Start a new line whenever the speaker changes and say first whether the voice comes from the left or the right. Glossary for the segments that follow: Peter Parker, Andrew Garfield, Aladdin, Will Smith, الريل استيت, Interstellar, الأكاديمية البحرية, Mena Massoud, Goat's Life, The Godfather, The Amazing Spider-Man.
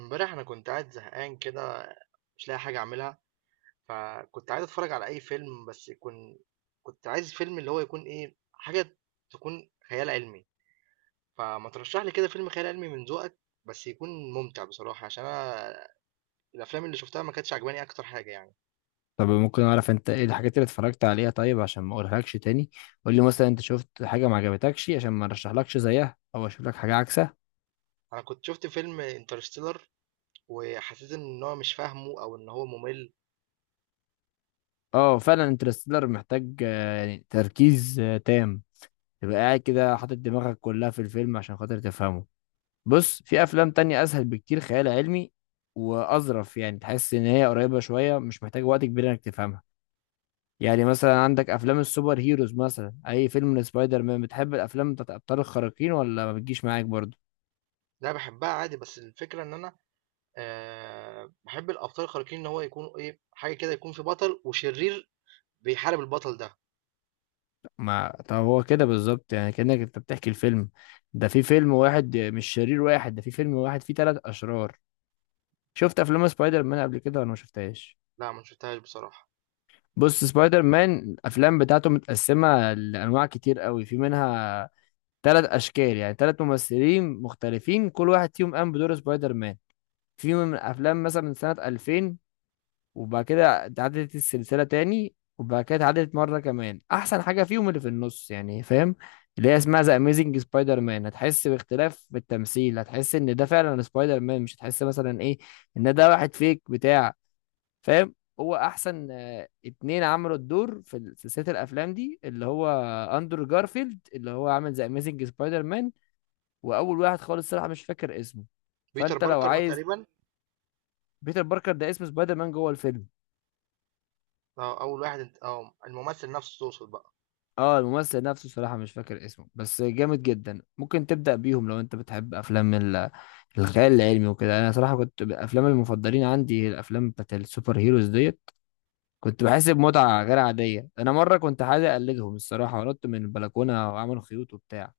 right: امبارح انا كنت قاعد زهقان كده، مش لاقي حاجه اعملها. فكنت عايز اتفرج على اي فيلم بس يكون كنت عايز فيلم اللي هو يكون ايه حاجه تكون خيال علمي. فما ترشح لي كده فيلم خيال علمي من ذوقك، بس يكون ممتع بصراحه، عشان انا الافلام اللي شفتها ما كانتش عجباني اكتر حاجه يعني.
left: طب ممكن اعرف انت ايه الحاجات اللي اتفرجت عليها طيب عشان ما اقولهالكش تاني؟ قول لي مثلا انت شفت حاجه ما عجبتكش عشان ما ارشحلكش زيها او اشوف لك حاجه عكسها.
right: انا كنت شفت فيلم انترستيلر وحسيت ان هو مش فاهمه او ان هو ممل.
left: اه فعلا انترستيلر محتاج يعني تركيز تام. تبقى قاعد كده حاطط دماغك كلها في الفيلم عشان خاطر تفهمه. بص، في افلام تانية اسهل بكتير خيال علمي واظرف، يعني تحس ان هي قريبه شويه، مش محتاج وقت كبير انك تفهمها. يعني مثلا عندك افلام السوبر هيروز، مثلا اي فيلم لسبايدر مان. بتحب الافلام بتاعت ابطال الخارقين ولا ما بتجيش معاك برضه؟
right: لا بحبها عادي، بس الفكره ان انا، بحب الابطال الخارقين ان هو يكون ايه حاجه كده، يكون في بطل وشرير بيحارب البطل ده.
left: ما طب هو كده بالظبط، يعني كأنك انت بتحكي الفيلم. ده في فيلم واحد مش شرير واحد، ده في فيلم واحد فيه ثلاث اشرار. شفت افلام سبايدر مان قبل كده ولا ما شفتهاش؟
right: لأ ما شفتهاش بصراحة.
left: بص، سبايدر مان الافلام بتاعته متقسمة لانواع كتير قوي، في منها ثلاث اشكال، يعني ثلاث ممثلين مختلفين، كل واحد فيهم قام بدور سبايدر مان. في من الافلام مثلا من سنة 2000، وبعد كده اتعادلت السلسلة تاني، وبعد كده اتعادلت مرة كمان. أحسن حاجة فيهم اللي في النص، يعني فاهم، اللي هي اسمها ذا أميزنج سبايدر مان. هتحس باختلاف بالتمثيل، هتحس إن ده فعلا سبايدر مان، مش هتحس مثلا إيه إن ده واحد فيك بتاع، فاهم. هو أحسن اتنين عملوا الدور في سلسلة الأفلام دي، اللي هو أندرو جارفيلد، اللي هو عامل ذا أميزنج سبايدر مان. وأول واحد خالص صراحة مش فاكر اسمه.
right: بيتر
left: فأنت لو
right: باركر ده
left: عايز.
right: تقريبًا.
left: بيتر باركر ده اسم سبايدر مان جوه الفيلم.
right: أول واحد أنت، الممثل نفسه تقصد بقى.
left: اه الممثل نفسه صراحة مش فاكر اسمه بس جامد جدا. ممكن تبدأ بيهم لو انت بتحب افلام الخيال العلمي وكده. انا صراحة كنت الافلام المفضلين عندي هي الافلام بتاعت السوبر هيروز ديت، كنت بحس بمتعة غير عادية. انا مرة كنت عايز اقلدهم الصراحة ونط من البلكونة وعملوا خيوط وبتاع.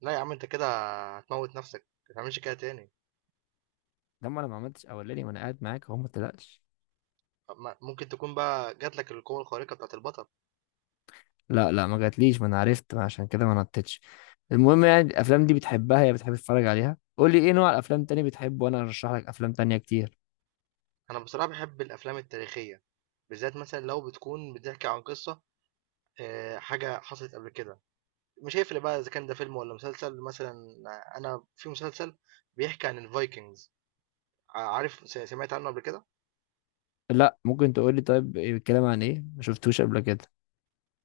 right: لأ يا عم أنت كده هتموّت نفسك، ما تعملش كده تاني.
left: ده ما انا ما عملتش اولاني وانا قاعد معاك اهو، ما تقلقش.
right: ممكن تكون بقى جات لك القوة الخارقة بتاعة البطل.
left: لا لا، ما جاتليش، ما انا عرفت، ما عشان كده ما نطتش. المهم يعني الافلام دي بتحبها يا بتحب تتفرج عليها؟ قول لي ايه نوع الافلام تاني بتحبه وانا ارشح لك افلام تانية كتير.
right: أنا بصراحة باحب الأفلام التاريخية، بالذات مثلًا لو بتكون بتحكي عن قصة، حاجة حصلت قبل كده، مش هيفرق بقى إذا كان ده فيلم والّا مسلسل. مثلًا أنا في مسلسل بيحكي عن الvikings. عارف، سمعت عنه قبل كده؟
left: لا، ممكن تقول لي طيب إيه الكلام عن ايه؟ ما شفتوش قبل كده.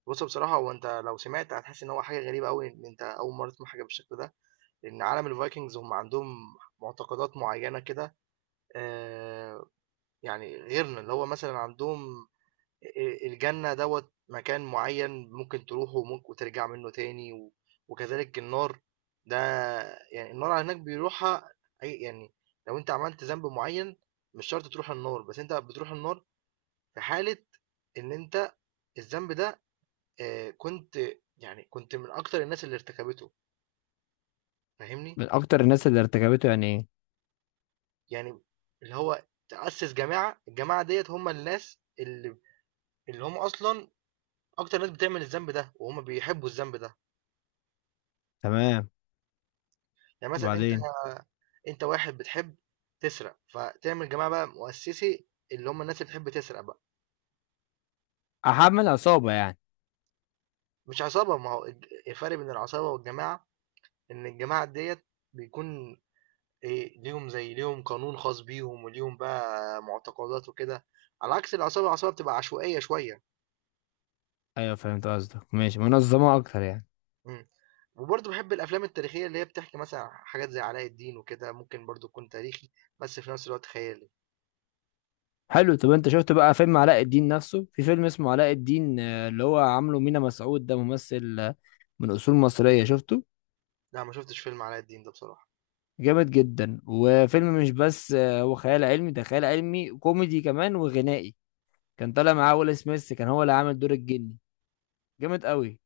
right: بُص بصراحة هو أنت لو سمعت هتحس إن هو حاجة غريبة أوي، إن أنت أول مرّة تسمع حاجة بالشكل ده. لأن عالم الفايكنجز هم عندهم معتقدات معينة كده، آه، يعني غيرنا اللي هو مثلا عندهم الجنة دوت مكان معين ممكن تروحه وممكن وترجع منه تاني وكذلك النار. ده يعني النار هناك بيروحها. أي يعني لو انت عملت ذنب معين مش شرط تروح النار، بس انت بتروح النار في حالة ان انت الذنب ده، آه، كنت كنت من اكتر الناس اللي ارتكبته، فاهمني؟
left: من اكتر الناس اللي ارتكبته يعني ايه؟
right: يعني اللي هو تأسس جماعة، الجماعة ديت هم الناس اللي اللي هم أصلا أكتر ناس بتعمل الذنب ده وهم بيحبوا الذنب ده.
left: تمام.
right: يعني مثلا أنت،
left: وبعدين.
right: أنت واحد بتحب تسرق، فتعمل جماعة بقى مؤسسي اللي هم الناس اللي بتحب تسرق بقى.
left: احمل عصابة يعني.
right: مش عصابة، ما هو الفرق بين العصابة والجماعة إن الجماعة ديت بيكون إيه ليهم، زي ليهم قانون خاص بيهم وليهم بقى معتقدات وكده، على عكس العصابة. العصابة بتبقى عشوائية شوية.
left: ايوه فهمت قصدك، ماشي، منظمة اكتر يعني.
right: إمم. وبرضه بحب الافلام التاريخيه اللي هي بتحكي مثلا حاجات زي علاء الدين وكده، ممكن برضه يكون تاريخي بس في نفس الوقت خيالي.
left: حلو. طب انت شفت بقى فيلم علاء الدين نفسه؟ في فيلم اسمه علاء الدين اللي هو عامله مينا مسعود، ده ممثل من اصول مصرية، شفته؟
right: لا ما شفتش فيلم علاء الدين ده بصراحه.
left: جامد جدا. وفيلم مش بس هو خيال علمي، ده خيال علمي كوميدي كمان وغنائي. كان طالع معاه ويل سميث، كان هو اللي عامل دور الجني. جامد قوي.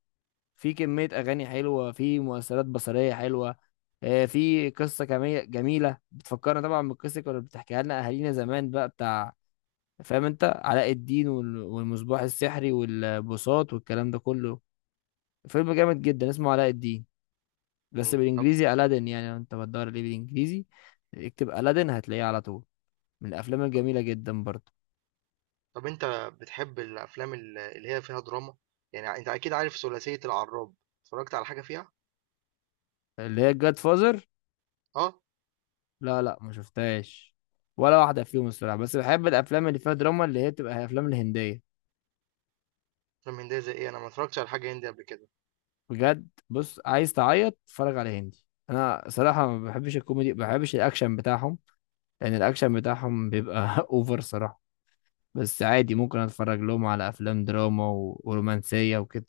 left: في كمية أغاني حلوة، في مؤثرات بصرية حلوة. في قصة كمية جميلة، بتفكرنا طبعا بالقصة اللي كانوا بتحكيها لنا أهالينا زمان بقى بتاع، فاهم؟ أنت علاء الدين والمصباح السحري والبساط والكلام ده كله. فيلم جامد جدا اسمه علاء الدين، بس
right: مم. طب
left: بالإنجليزي ألادين. يعني لو أنت بتدور ليه بالإنجليزي اكتب ألادين هتلاقيه على طول. من الأفلام الجميلة جدا برضه.
right: انت بتحب الافلام اللي هي فيها دراما، يعني انت اكيد عارف ثلاثيه العراب، اتفرجت على حاجه فيها؟
left: اللي هي الجاد فازر؟
right: اه.
left: لا لا، ما شفتهاش، ولا واحدة فيهم الصراحة. بس بحب الأفلام اللي فيها دراما، اللي هي بتبقى أفلام الهندية.
right: افلام هنديه زي ايه؟ انا ما اتفرجتش على حاجه هندي قبل كده.
left: بجد، بص، عايز تعيط اتفرج على هندي. انا صراحه ما بحبش الكوميدي، ما بحبش الاكشن بتاعهم، لان الاكشن بتاعهم بيبقى اوفر صراحه. بس عادي ممكن اتفرج لهم على افلام دراما ورومانسيه وكده.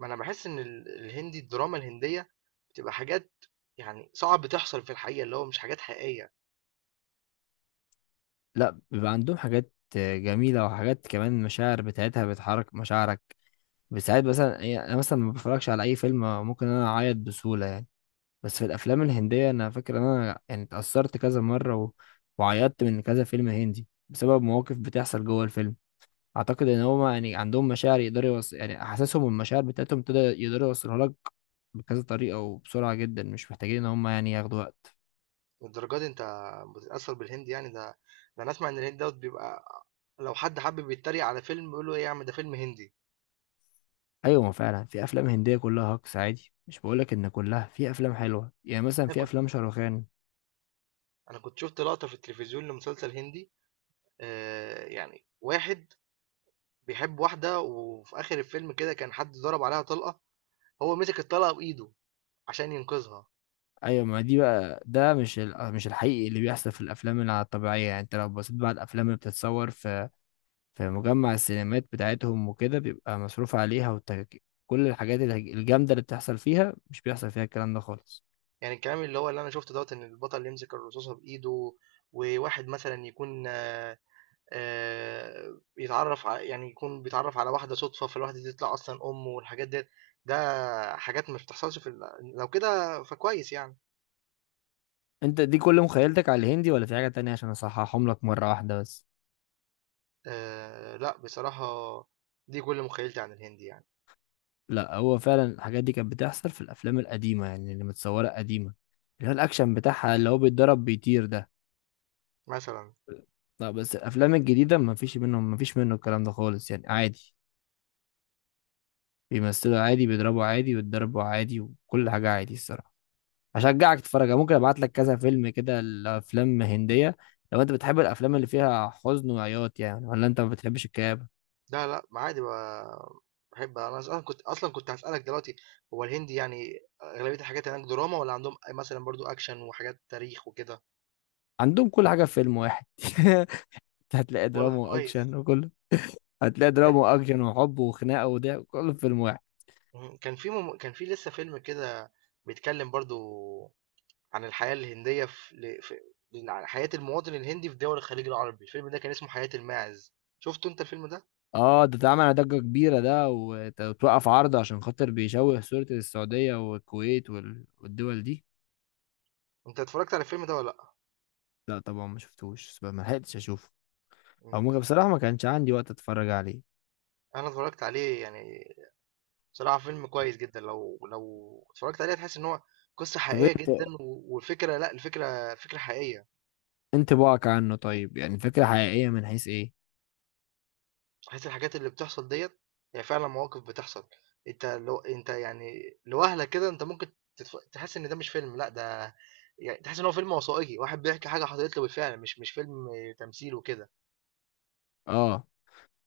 right: ما انا بحس ان الهندي الدراما الهنديه بتبقى حاجات يعني صعب تحصل في الحقيقه، اللي هو مش حاجات حقيقيه
left: لا، بيبقى عندهم حاجات جميله، وحاجات كمان مشاعر بتاعتها بتحرك مشاعرك بساعات. مثلا يعني انا مثلا ما بتفرجش على اي فيلم، ممكن انا اعيط بسهوله يعني، بس في الافلام الهنديه انا فاكر ان انا يعني اتاثرت كذا مره، وعيطت من كذا فيلم هندي بسبب مواقف بتحصل جوه الفيلم. اعتقد ان هما يعني عندهم مشاعر يقدروا يعني احساسهم والمشاعر بتاعتهم ابتدى يقدروا يوصلوها لك بكذا طريقه وبسرعه جدا، مش محتاجين ان هما يعني ياخدوا وقت.
right: للدرجه دي. انت بتتاثر بالهندي يعني؟ ده انا اسمع ان الهند دوت بيبقى لو حد حابب يتريق على فيلم يقول له ايه يا عم ده فيلم هندي.
left: ايوه، ما فعلا في افلام هنديه كلها هكس عادي، مش بقولك ان كلها، في افلام حلوه يعني مثلا
right: انا
left: في
right: كنت
left: افلام شاروخان.
right: انا كنت شفت لقطة في التلفزيون لمسلسل هندي، يعني واحد بيحب واحدة، وفي اخر الفيلم كده كان حد ضرب عليها طلقة، هو مسك الطلقة بايده عشان ينقذها.
left: ايوه، ما دي بقى، ده مش الحقيقي اللي بيحصل في الافلام، اللي على الطبيعيه يعني. انت لو بصيت بقى على الافلام اللي بتتصور في في مجمع السينمات بتاعتهم وكده بيبقى مصروف عليها كل الحاجات الجامده اللي بتحصل فيها مش بيحصل فيها الكلام ده خالص.
right: يعني الكلام اللي هو اللي انا شفته دوت ان البطل يمسك الرصاصة بايده، وواحد مثلا يكون يعني يكون بيتعرف على واحدة صدفة، فالواحدة دي تطلع اصلا امه والحاجات ديت. ده حاجات ما بتحصلش في لو كده فكويس يعني.
left: انت دي كل مخيلتك على الهندي ولا في حاجة تانية عشان اصححهم لك مرة واحدة بس؟
right: آه لا بصراحة، دي كل مخيلتي عن الهند يعني.
left: لا، هو فعلا الحاجات دي كانت بتحصل في الافلام القديمة، يعني اللي متصورة قديمة، اللي هو الاكشن بتاعها اللي هو بيتضرب بيطير ده.
right: مثلا،
left: لا، بس الافلام الجديدة ما فيش منهم، ما فيش منه الكلام ده خالص، يعني عادي بيمثلوا عادي، بيضربوا عادي، ويتضربوا عادي، وكل حاجة عادي الصراحة. هشجعك تتفرج، ممكن ابعت لك كذا فيلم كده الافلام هندية. لو انت بتحب الافلام اللي فيها حزن وعياط يعني، ولا انت ما بتحبش الكآبة؟
right: لا لا، ما عادي بقى. بحب، انا اصلا كنت هسألك دلوقتي، هو الهندي يعني اغلبية الحاجات هناك دراما، ولا عندهم مثلا برضو اكشن وحاجات تاريخ وكده؟
left: عندهم كل حاجة في فيلم واحد. هتلاقي دراما
right: والله كويس.
left: واكشن وكله. هتلاقي دراما واكشن وحب وخناقه، وده كله في فيلم واحد.
right: مم. كان في لسه فيلم كده بيتكلم برضو عن الحياة الهندية، عن حياة المواطن الهندي في دول الخليج العربي، الفيلم ده كان اسمه حياة الماعز. شفته انت الفيلم ده؟
left: اه ده اتعمل ضجه كبيره، ده وتوقف عرض عشان خاطر بيشوه صوره السعوديه والكويت والدول دي.
right: انت اتفرجت على الفيلم ده ولا لا؟
left: لا طبعا ما شفتوش، بس ما لحقتش اشوفه،
right: مم.
left: او ممكن بصراحه ما كانش عندي وقت اتفرج عليه.
right: انا اتفرجت عليه يعني. بصراحة فيلم كويس جدا، لو اتفرجت عليه هتحس ان هو قصة
left: طب
right: حقيقية
left: انت
right: جدا و- والفكرة لا الفكرة فكرة حقيقية.
left: انت بقى عنه طيب، يعني فكره حقيقيه من حيث ايه؟
right: تحس الحاجات اللي بتحصل ديت هي فعلا مواقف بتحصل. انت يعني لوهلة كده انت ممكن تحس ان ده مش فيلم، لا ده يعني تحس ان هو فيلم وثائقي، واحد بيحكي حاجة حصلت له بالفعل، مش فيلم تمثيل وكده.
left: اه،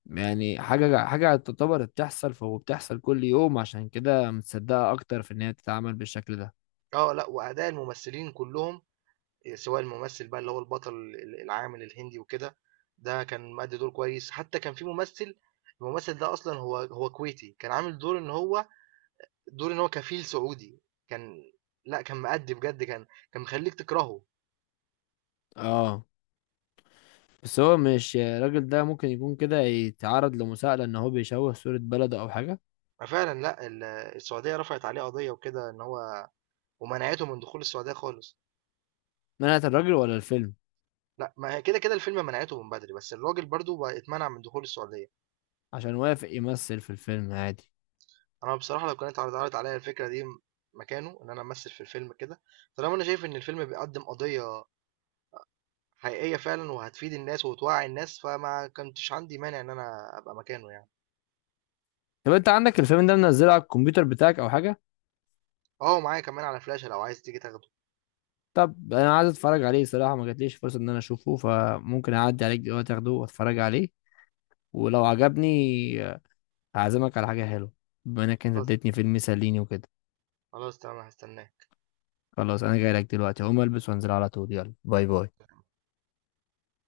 left: يعني حاجه حاجه تعتبر بتحصل، فهو بتحصل كل يوم، عشان كده متصدقه اكتر في ان هي تتعمل بالشكل ده.
right: اه لا، وأداء الممثلين كلهم، سواء الممثل بقى اللي هو البطل العامل الهندي وكده، ده كان مأدي دور كويس. حتى كان في ممثل، الممثل ده اصلا هو كويتي، كان عامل دور ان هو دور ان هو كفيل سعودي، كان لا كان مأدي بجد، كان مخليك تكرهه.
left: اه. بس هو مش الراجل ده ممكن يكون كده يتعرض لمساءلة ان هو بيشوه صورة بلده او حاجة؟
right: فعلا لا، السعودية رفعت عليه قضية وكده ان هو ومنعته من دخول السعودية خالص.
left: منعت الراجل ولا الفيلم؟
right: لا ما هي كده كده الفيلم منعته من بدري، بس الراجل برضو بقى اتمنع من دخول السعودية.
left: عشان وافق يمثل في الفيلم عادي.
right: انا بصراحه لو كانت اتعرضت عليا الفكره دي مكانه ان انا امثل في الفيلم كده، طالما انا شايف ان الفيلم بيقدم قضيه حقيقيه فعلا وهتفيد الناس وتوعي الناس، فما كنتش عندي مانع ان انا ابقى مكانه يعني.
left: طب انت عندك الفيلم ده منزله على الكمبيوتر بتاعك او حاجة؟
right: اه معايا كمان على فلاشه، لو عايز تيجي تاخده.
left: طب انا عايز اتفرج عليه، صراحة ما جاتليش فرصة ان انا اشوفه، فممكن اعدي عليك دلوقتي اخده واتفرج عليه. ولو عجبني هعزمك على حاجة حلوة بما انك انت
right: خلاص،
left: اديتني فيلم يسليني وكده.
right: خلاص تمام، هستناك.
left: خلاص انا جاي لك دلوقتي، هقوم البس وانزل على طول. يلا باي باي.